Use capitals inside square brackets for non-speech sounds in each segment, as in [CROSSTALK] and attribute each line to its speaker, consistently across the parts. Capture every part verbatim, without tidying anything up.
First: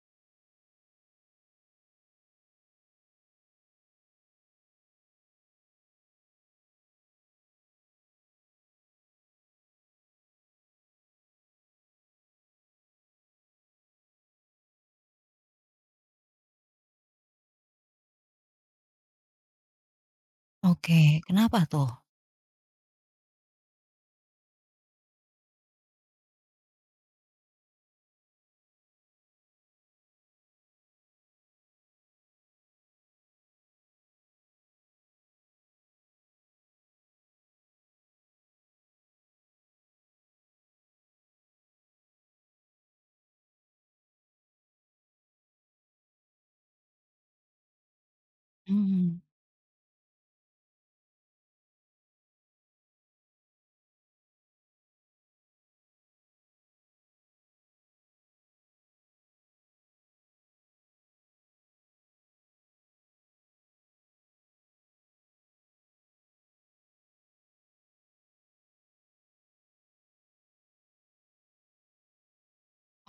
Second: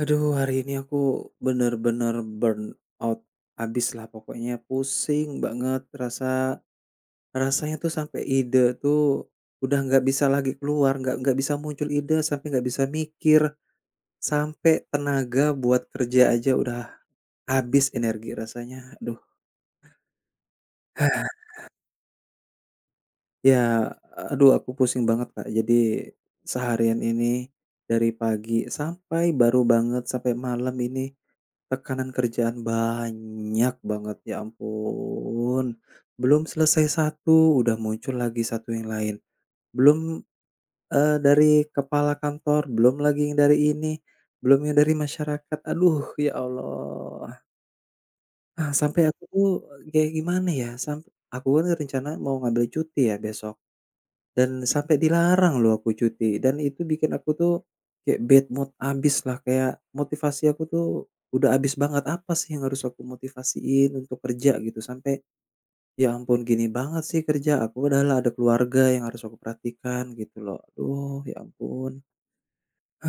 Speaker 1: Aduh, hari ini aku bener-bener burn out abis lah, pokoknya pusing banget. Rasa rasanya tuh sampai ide tuh udah nggak bisa lagi keluar, nggak nggak bisa muncul ide, sampai nggak bisa mikir, sampai tenaga buat kerja aja udah habis energi rasanya. Aduh.
Speaker 2: Oke,
Speaker 1: [SIGHS]
Speaker 2: kenapa tuh?
Speaker 1: Ya, aduh, aku pusing banget, Kak. Jadi seharian ini dari pagi sampai baru banget sampai malam ini. Tekanan kerjaan banyak banget, ya ampun. Belum selesai satu, udah muncul lagi satu yang lain. Belum, eee, dari kepala kantor, belum lagi yang dari ini, belum yang dari masyarakat. Aduh, ya Allah. Ah, sampai
Speaker 2: Mhm.
Speaker 1: aku tuh kayak gimana ya, sampai aku kan rencana mau ngambil cuti ya besok. Dan sampai dilarang loh aku cuti, dan itu bikin aku tuh kayak bad mood abis lah, kayak motivasi aku tuh udah abis banget. Apa sih yang harus aku motivasiin untuk kerja gitu, sampai ya ampun gini banget sih kerja, aku padahal ada keluarga yang harus aku perhatikan gitu loh. Aduh, ya ampun.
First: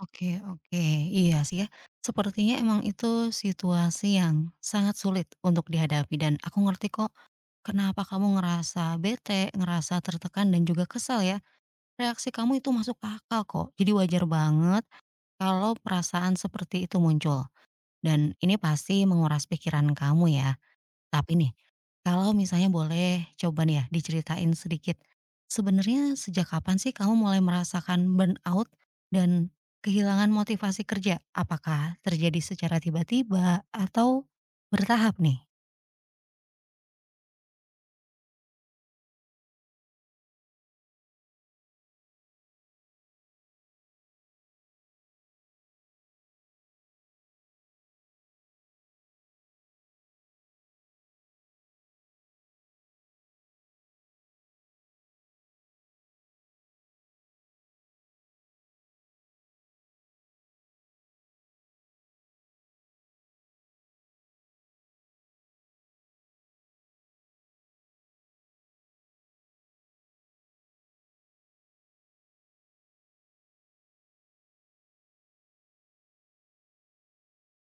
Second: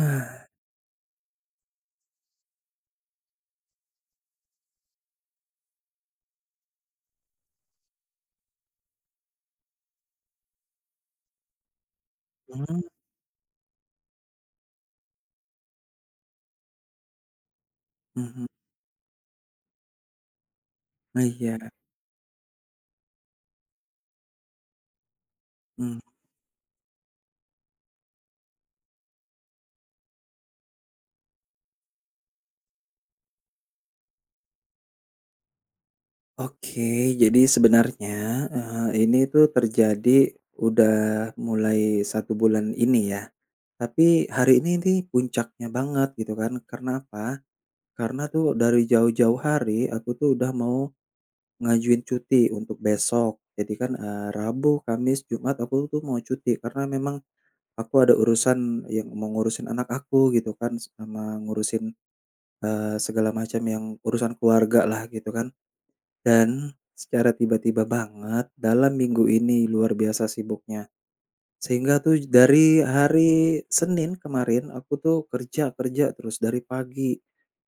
Speaker 2: Oke, oke, iya sih ya, sepertinya emang itu situasi yang sangat sulit untuk dihadapi dan aku ngerti kok kenapa kamu ngerasa bete, ngerasa tertekan dan juga kesal ya. Reaksi kamu itu
Speaker 1: Mhm,
Speaker 2: masuk akal kok, jadi wajar banget kalau perasaan seperti itu muncul, dan
Speaker 1: mhm.
Speaker 2: ini pasti menguras pikiran kamu ya.
Speaker 1: Nah,
Speaker 2: Tapi nih,
Speaker 1: iya,
Speaker 2: kalau misalnya boleh coba nih ya diceritain sedikit,
Speaker 1: mmm.
Speaker 2: sebenarnya sejak kapan sih kamu mulai merasakan burnout dan kehilangan motivasi kerja? Apakah terjadi secara tiba-tiba atau bertahap nih,
Speaker 1: Oke, jadi sebenarnya, eee, ini tuh terjadi udah mulai satu bulan ini ya, tapi hari ini nih puncaknya banget gitu kan. Karena apa? Karena tuh dari jauh-jauh hari aku tuh udah mau ngajuin cuti untuk besok. Jadi kan, eee, Rabu, Kamis, Jumat aku tuh mau cuti karena memang aku ada urusan yang mau ngurusin anak aku gitu kan, sama ngurusin, eee, segala macam yang urusan keluarga lah gitu kan. Dan secara tiba-tiba banget dalam minggu ini luar biasa sibuknya. Sehingga tuh dari hari Senin kemarin aku tuh kerja kerja terus dari pagi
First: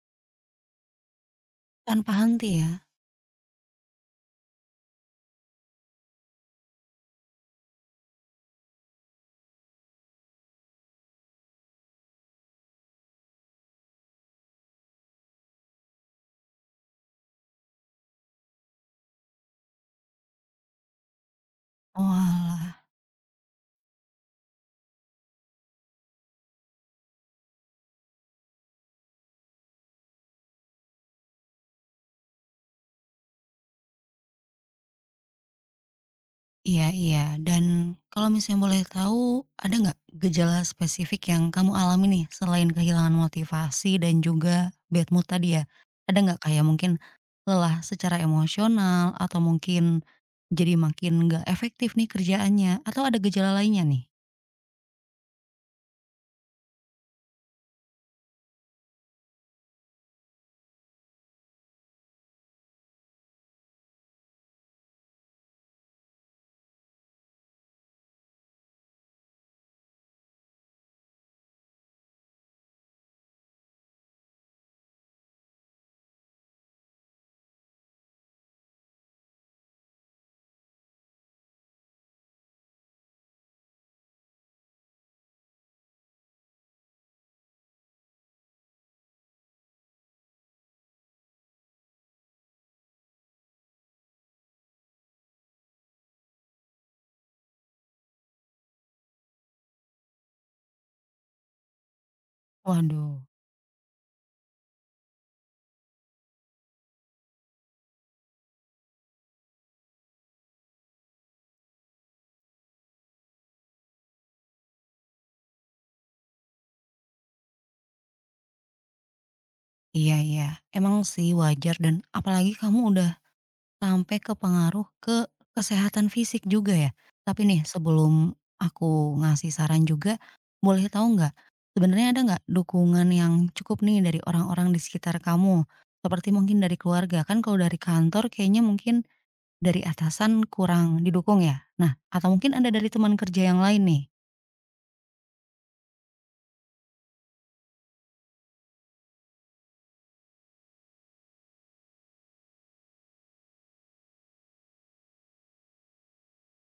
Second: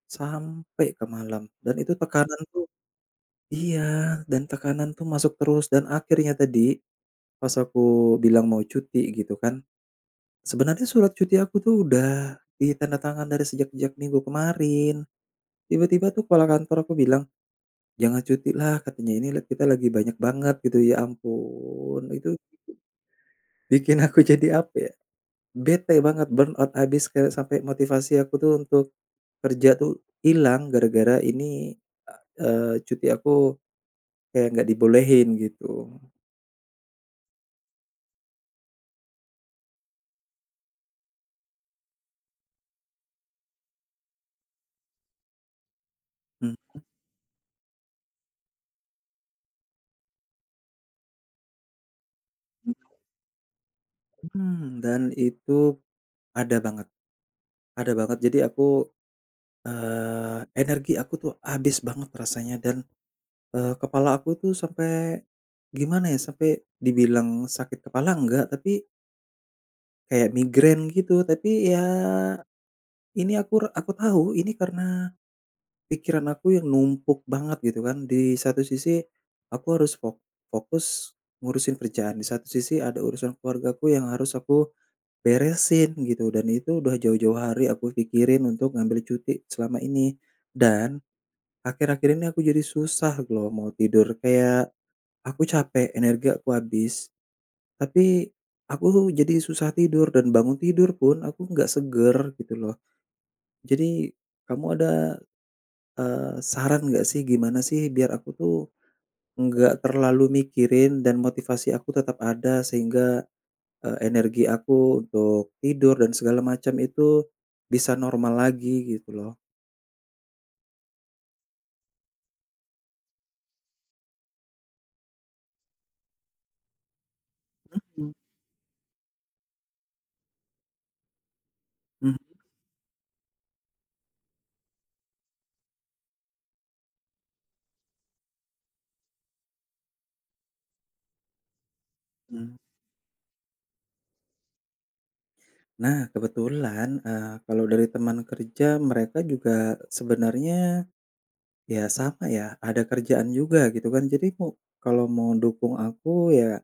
Speaker 1: sampai ke malam dan itu
Speaker 2: tanpa
Speaker 1: tekanan
Speaker 2: henti
Speaker 1: tuh.
Speaker 2: ya?
Speaker 1: Iya, dan tekanan tuh masuk terus dan akhirnya tadi pas aku bilang mau cuti gitu kan, sebenarnya surat cuti aku tuh udah ditanda tangan dari sejak-sejak minggu kemarin. Tiba-tiba tuh kepala kantor aku bilang, "Jangan cuti lah," katanya, "ini lihat kita lagi banyak banget," gitu. Ya ampun, itu
Speaker 2: Oalah.
Speaker 1: bikin aku [LAUGHS] jadi apa ya, bete banget, burnout abis kayak sampai motivasi aku tuh untuk kerja tuh hilang gara-gara ini, eee, cuti aku kayak nggak dibolehin gitu.
Speaker 2: Iya, iya, dan kalau misalnya boleh tahu, ada nggak gejala spesifik yang kamu alami nih, selain kehilangan motivasi dan juga bad mood tadi ya? Ada nggak
Speaker 1: Mhm,
Speaker 2: kayak mungkin lelah secara emosional, atau mungkin jadi makin nggak efektif nih kerjaannya, atau ada gejala lainnya nih?
Speaker 1: mhm. Dan itu ada banget, ada banget. Jadi aku, eee, energi aku tuh habis banget rasanya dan, eee, kepala aku tuh sampai gimana ya, sampai dibilang sakit kepala enggak, tapi kayak migrain gitu, tapi ya ini aku aku tahu ini karena pikiran aku yang numpuk banget gitu kan. Di satu sisi aku harus fok fokus ngurusin kerjaan, di satu sisi ada urusan keluargaku yang harus aku beresin gitu dan itu udah jauh-jauh hari aku pikirin untuk ngambil cuti selama ini. Dan akhir-akhir ini aku jadi susah loh mau tidur, kayak aku capek, energi aku habis. Tapi, aku jadi susah tidur dan bangun tidur pun aku nggak seger gitu loh.
Speaker 2: Waduh,
Speaker 1: Jadi, kamu ada, eee, saran nggak sih gimana sih biar aku tuh nggak terlalu mikirin dan motivasi aku tetap ada sehingga, eee, energi aku untuk tidur dan segala macam itu bisa normal lagi gitu loh.
Speaker 2: iya, iya, emang sih wajar dan apalagi kamu udah sampai ke pengaruh ke kesehatan fisik juga ya? Tapi nih sebelum
Speaker 1: Mmm.
Speaker 2: aku ngasih saran juga, boleh tahu nggak, sebenarnya ada nggak dukungan yang cukup nih dari orang-orang di sekitar kamu? Seperti mungkin dari keluarga, kan kalau dari kantor kayaknya mungkin dari atasan kurang didukung ya? Nah, atau mungkin
Speaker 1: Mhm.
Speaker 2: ada dari teman kerja yang lain nih?
Speaker 1: Nah kebetulan, eee, kalau dari teman kerja mereka juga sebenarnya ya sama ya, ada kerjaan juga gitu kan. Jadi mau kalau mau dukung aku ya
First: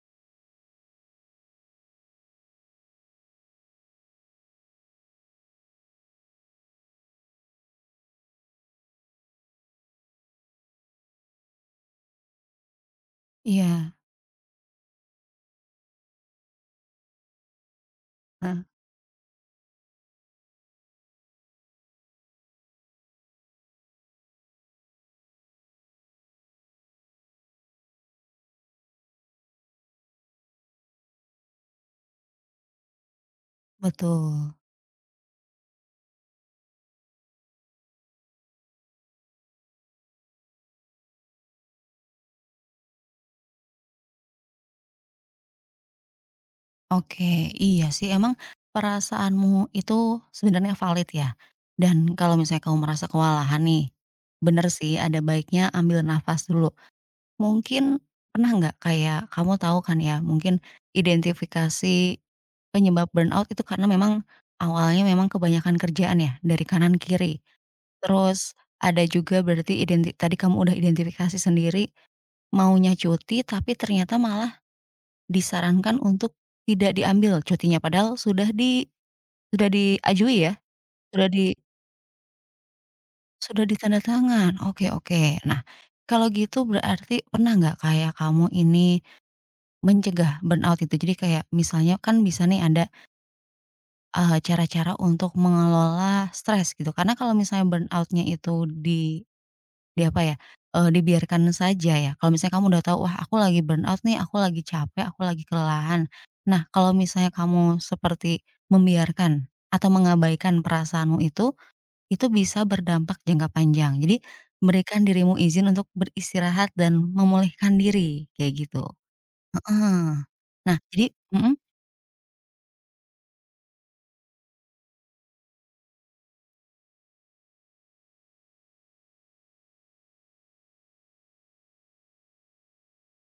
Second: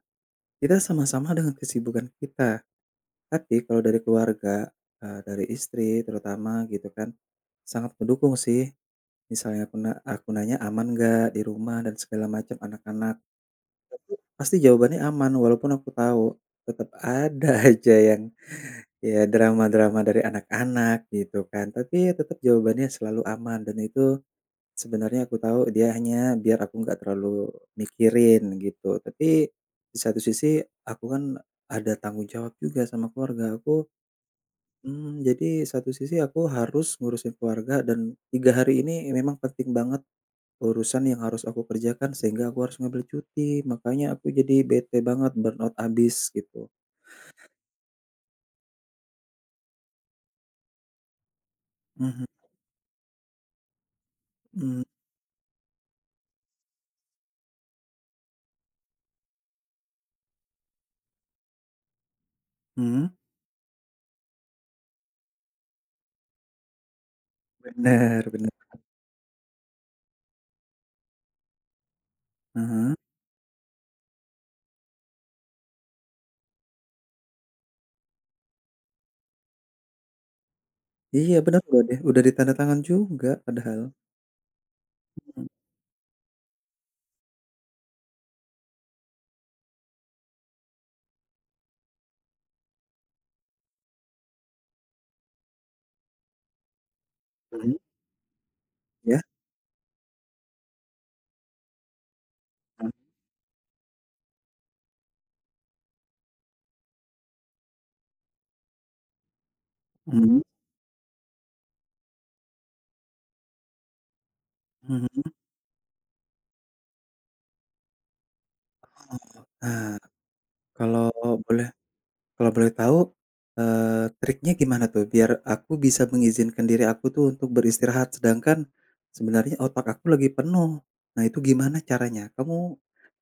Speaker 1: kita sama-sama dengan kesibukan kita. Tapi kalau dari keluarga, eee, dari istri terutama gitu kan, sangat mendukung sih. Misalnya aku na aku nanya aman nggak di rumah dan segala macam anak-anak,
Speaker 2: Iya,
Speaker 1: pasti jawabannya aman walaupun aku tahu tetap ada [LAUGHS] aja yang
Speaker 2: heeh,
Speaker 1: ya drama-drama dari anak-anak gitu kan. Tapi tetap jawabannya selalu aman dan itu sebenarnya aku tahu dia hanya biar aku nggak terlalu mikirin gitu, tapi di satu sisi aku kan ada tanggung jawab juga sama keluarga aku,
Speaker 2: betul.
Speaker 1: mmm, jadi satu sisi aku harus ngurusin keluarga dan tiga hari ini memang penting banget urusan yang harus aku kerjakan sehingga aku harus ngambil cuti, makanya aku jadi bete banget, burnout abis gitu.
Speaker 2: Oke, iya sih emang perasaanmu itu sebenarnya valid ya. Dan
Speaker 1: Mhm,
Speaker 2: kalau misalnya kamu merasa kewalahan nih, bener sih ada baiknya ambil nafas dulu. Mungkin pernah nggak kayak kamu tahu kan ya, mungkin identifikasi
Speaker 1: mhm.
Speaker 2: penyebab burnout itu karena memang awalnya memang kebanyakan kerjaan ya dari kanan kiri.
Speaker 1: Bener,
Speaker 2: Terus
Speaker 1: bener.
Speaker 2: ada juga berarti identi tadi kamu udah identifikasi sendiri
Speaker 1: Heeh.
Speaker 2: maunya cuti tapi ternyata malah disarankan untuk tidak diambil cutinya, padahal sudah di sudah diajui ya? Sudah
Speaker 1: Iya,
Speaker 2: di
Speaker 1: benar loh deh, udah ditanda tangan juga
Speaker 2: sudah
Speaker 1: padahal.
Speaker 2: ditanda tangan? Oke, oke.
Speaker 1: Mhm,
Speaker 2: Nah, kalau gitu berarti pernah nggak kayak kamu ini mencegah burnout itu? Jadi kayak misalnya kan bisa nih ada, eee, cara-cara untuk mengelola stres gitu, karena kalau misalnya
Speaker 1: mhm,
Speaker 2: burnoutnya itu
Speaker 1: ya?
Speaker 2: di Di apa ya, eee, dibiarkan saja ya. Kalau misalnya kamu udah tahu, "Wah, aku lagi burnout nih, aku lagi capek, aku lagi kelelahan." Nah, kalau misalnya kamu seperti membiarkan atau
Speaker 1: Mhm.
Speaker 2: mengabaikan perasaanmu itu, itu bisa berdampak jangka panjang. Jadi, berikan
Speaker 1: Mhm,
Speaker 2: dirimu izin untuk beristirahat dan memulihkan diri, kayak gitu.
Speaker 1: nah,
Speaker 2: Heeh. Nah,
Speaker 1: kalau
Speaker 2: jadi mhm?
Speaker 1: boleh kalau boleh tahu, eee, triknya gimana tuh biar aku bisa mengizinkan diri aku tuh untuk beristirahat sedangkan sebenarnya otak aku lagi penuh. Nah itu gimana caranya? Kamu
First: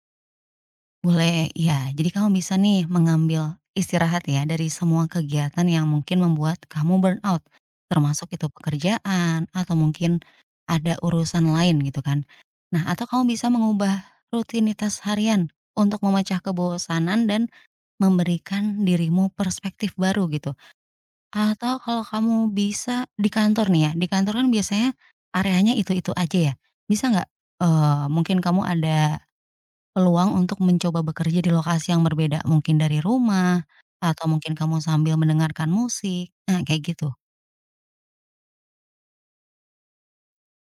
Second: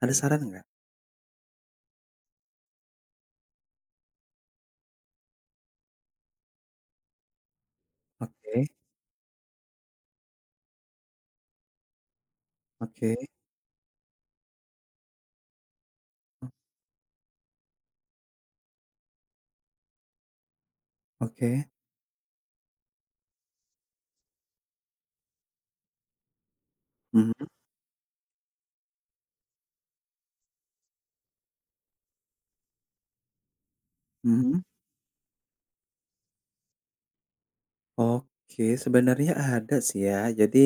Speaker 1: ada saran nggak?
Speaker 2: Boleh, ya. Jadi kamu bisa nih mengambil istirahat ya dari semua kegiatan yang mungkin membuat kamu burnout. Termasuk itu
Speaker 1: Oke,
Speaker 2: pekerjaan atau mungkin ada urusan lain gitu kan. Nah, atau
Speaker 1: oke.
Speaker 2: kamu bisa mengubah rutinitas harian untuk memecah
Speaker 1: Oh,
Speaker 2: kebosanan dan memberikan dirimu perspektif baru gitu.
Speaker 1: oke.
Speaker 2: Atau kalau kamu bisa di kantor nih ya, di kantor kan biasanya areanya itu-itu aja ya. Bisa nggak,
Speaker 1: Mhm,
Speaker 2: eee, mungkin kamu ada peluang untuk mencoba bekerja di lokasi yang berbeda, mungkin dari rumah, atau mungkin
Speaker 1: mhm.
Speaker 2: kamu sambil mendengarkan musik, nah kayak gitu?
Speaker 1: Oke, sebenarnya ada sih ya. Jadi,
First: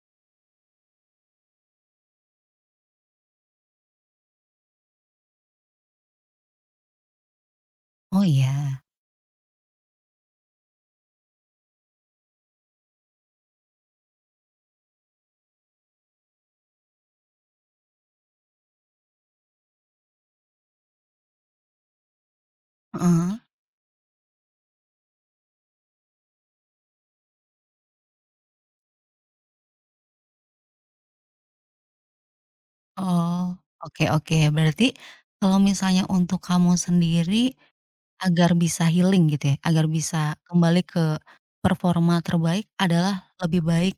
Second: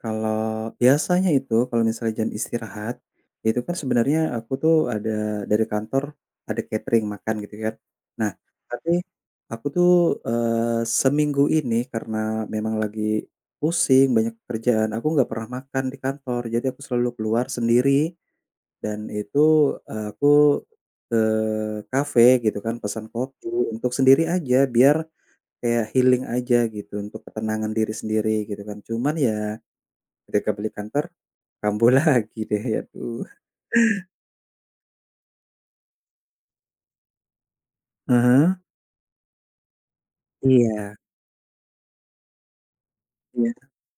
Speaker 1: kalau biasanya itu kalau misalnya jam istirahat, itu kan sebenarnya aku tuh ada dari kantor ada catering makan gitu kan.
Speaker 2: Oh
Speaker 1: Nah,
Speaker 2: iya?
Speaker 1: tapi aku tuh, eee, seminggu ini karena memang lagi pusing, banyak kerjaan, aku nggak pernah makan di kantor. Jadi aku selalu keluar sendiri dan itu, eee, aku ke kafe gitu kan, pesan
Speaker 2: Heeh.
Speaker 1: kopi untuk sendiri aja biar kayak healing aja gitu untuk ketenangan diri sendiri gitu kan. Cuman ya ketika balik kantor kambuh [LAUGHS] lagi deh ya tuh.
Speaker 2: Oh, oke, oke. Berarti kalau misalnya untuk kamu sendiri agar
Speaker 1: Ah.
Speaker 2: bisa healing gitu ya, agar bisa kembali
Speaker 1: Iya,
Speaker 2: ke performa terbaik adalah
Speaker 1: iya.
Speaker 2: lebih baik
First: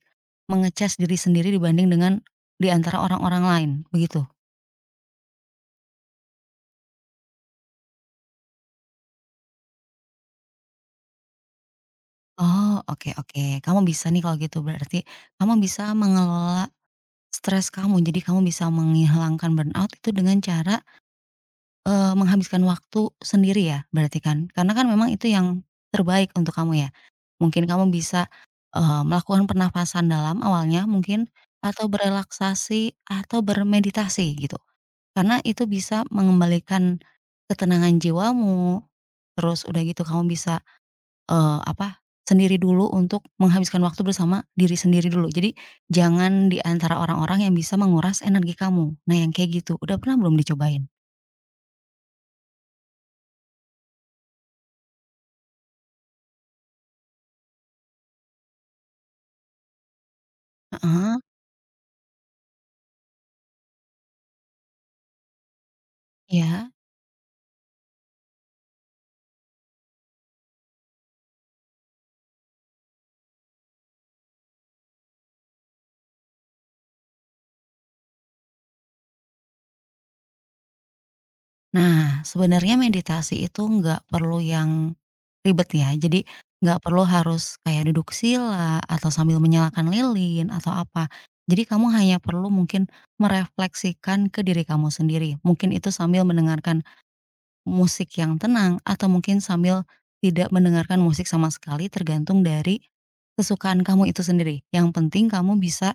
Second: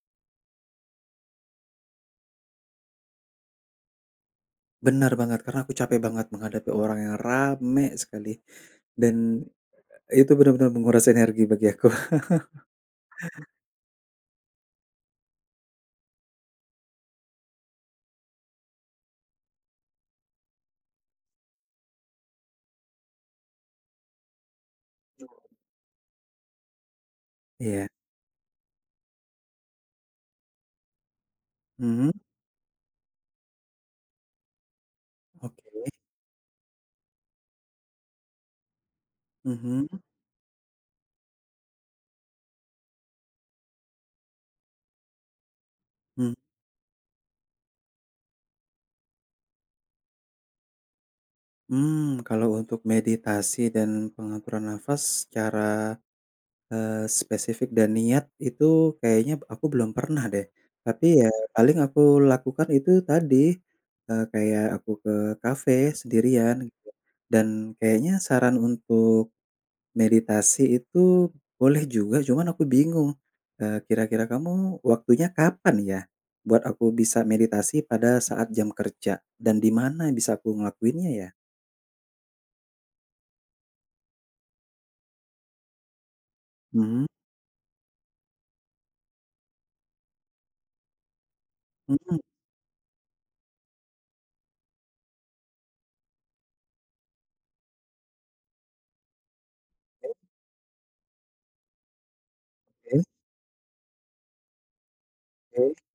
Speaker 2: menge-charge diri sendiri dibanding dengan di antara orang-orang lain, begitu?
Speaker 1: Bener banget karena aku capek banget menghadapi orang yang rame sekali dan itu benar-benar menguras energi bagi aku. [LAUGHS]
Speaker 2: Oh, oke, oke. Kamu bisa nih kalau gitu berarti, kamu bisa mengelola stres kamu, jadi kamu bisa menghilangkan burnout itu dengan cara, eee, menghabiskan waktu sendiri ya berarti kan? Karena kan memang itu yang terbaik untuk kamu ya. Mungkin
Speaker 1: Iya.
Speaker 2: kamu bisa, eee, melakukan pernafasan dalam awalnya mungkin, atau
Speaker 1: Mhm,
Speaker 2: berelaksasi atau bermeditasi gitu. Karena itu
Speaker 1: oke.
Speaker 2: bisa mengembalikan ketenangan jiwamu, terus udah
Speaker 1: Mhm,
Speaker 2: gitu kamu bisa eee, apa, sendiri dulu untuk menghabiskan waktu bersama diri sendiri dulu. Jadi
Speaker 1: mhm.
Speaker 2: jangan di antara orang-orang yang bisa menguras energi kamu. Nah yang kayak gitu, udah pernah belum dicobain?
Speaker 1: Mmm, kalau untuk meditasi dan pengaturan nafas secara Eee, spesifik dan niat itu kayaknya aku belum pernah deh,
Speaker 2: Heeh,
Speaker 1: tapi ya paling aku lakukan itu tadi, eee, kayak aku ke kafe sendirian
Speaker 2: iya.
Speaker 1: gitu, dan kayaknya saran untuk meditasi itu boleh juga cuman aku bingung, eee, kira-kira kamu waktunya kapan ya? Buat aku bisa meditasi pada saat jam kerja dan di mana bisa aku ngelakuinnya ya?
Speaker 2: Nah sebenarnya meditasi itu nggak perlu yang ribet ya, jadi nggak perlu
Speaker 1: Hmm.
Speaker 2: harus kayak duduk sila atau sambil menyalakan lilin atau apa. Jadi kamu hanya
Speaker 1: Mhm,
Speaker 2: perlu mungkin merefleksikan ke diri kamu sendiri, mungkin itu sambil mendengarkan musik yang tenang atau mungkin sambil
Speaker 1: oke,
Speaker 2: tidak mendengarkan musik sama sekali tergantung dari
Speaker 1: oke,
Speaker 2: kesukaan kamu itu sendiri. Yang penting kamu
Speaker 1: oke.
Speaker 2: bisa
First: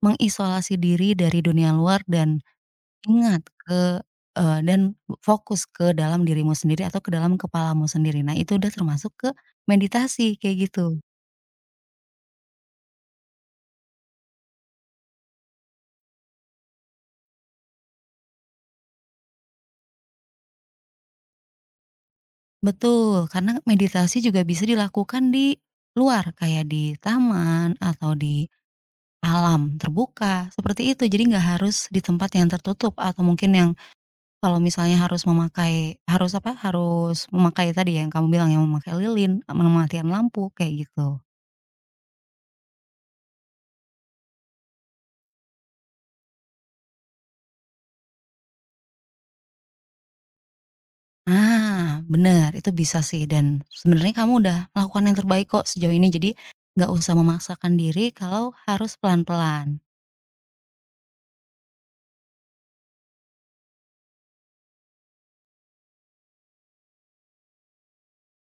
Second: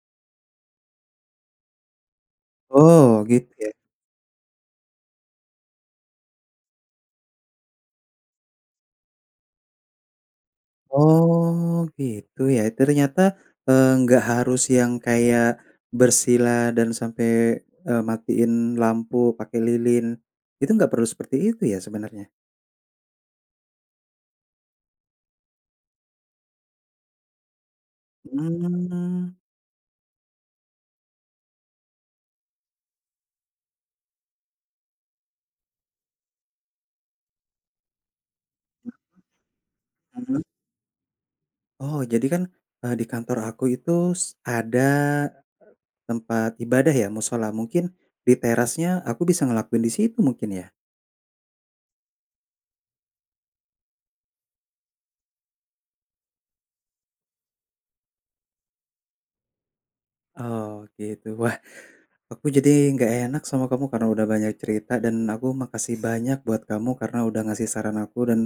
Speaker 2: mengisolasi diri dari dunia luar dan
Speaker 1: Oh,
Speaker 2: ingat
Speaker 1: gitu ya.
Speaker 2: ke eee, dan fokus ke dalam dirimu sendiri atau ke dalam kepalamu sendiri. Nah itu udah termasuk ke meditasi kayak gitu.
Speaker 1: Oh, gitu ya. Ternyata, eee, nggak harus yang kayak bersila dan sampai, eee, matiin lampu pakai lilin. Itu nggak perlu seperti itu ya sebenarnya?
Speaker 2: Betul, karena meditasi juga bisa dilakukan di luar kayak di taman atau di
Speaker 1: Mmm,
Speaker 2: alam terbuka seperti itu. Jadi nggak harus di tempat yang tertutup atau mungkin yang kalau misalnya harus memakai harus apa, harus memakai tadi ya yang kamu bilang ya, memakai lilin, eee, mematikan
Speaker 1: mhm.
Speaker 2: lampu, kayak gitu.
Speaker 1: Oh, jadi kan, eee, di kantor aku itu s ada tempat ibadah ya, musola. Mungkin di terasnya aku bisa ngelakuin di situ mungkin ya?
Speaker 2: Ah, bener, itu bisa sih dan sebenarnya kamu udah melakukan yang terbaik kok sejauh ini, jadi nggak usah memaksakan diri kalau harus pelan-pelan.
Speaker 1: Oh, gitu. Aku jadi nggak enak sama kamu karena udah banyak cerita dan aku makasih banyak buat kamu karena udah ngasih saran aku dan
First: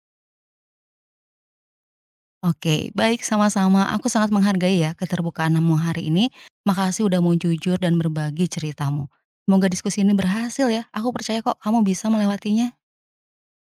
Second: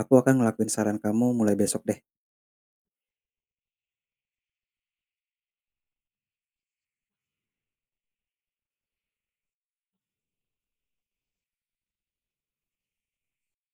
Speaker 1: aku akan ngelakuin saran kamu mulai besok deh.
Speaker 2: Oke, baik, sama-sama, aku sangat menghargai ya keterbukaanmu hari ini, makasih udah mau jujur dan berbagi ceritamu. Semoga diskusi ini berhasil ya, aku percaya kok kamu bisa melewatinya.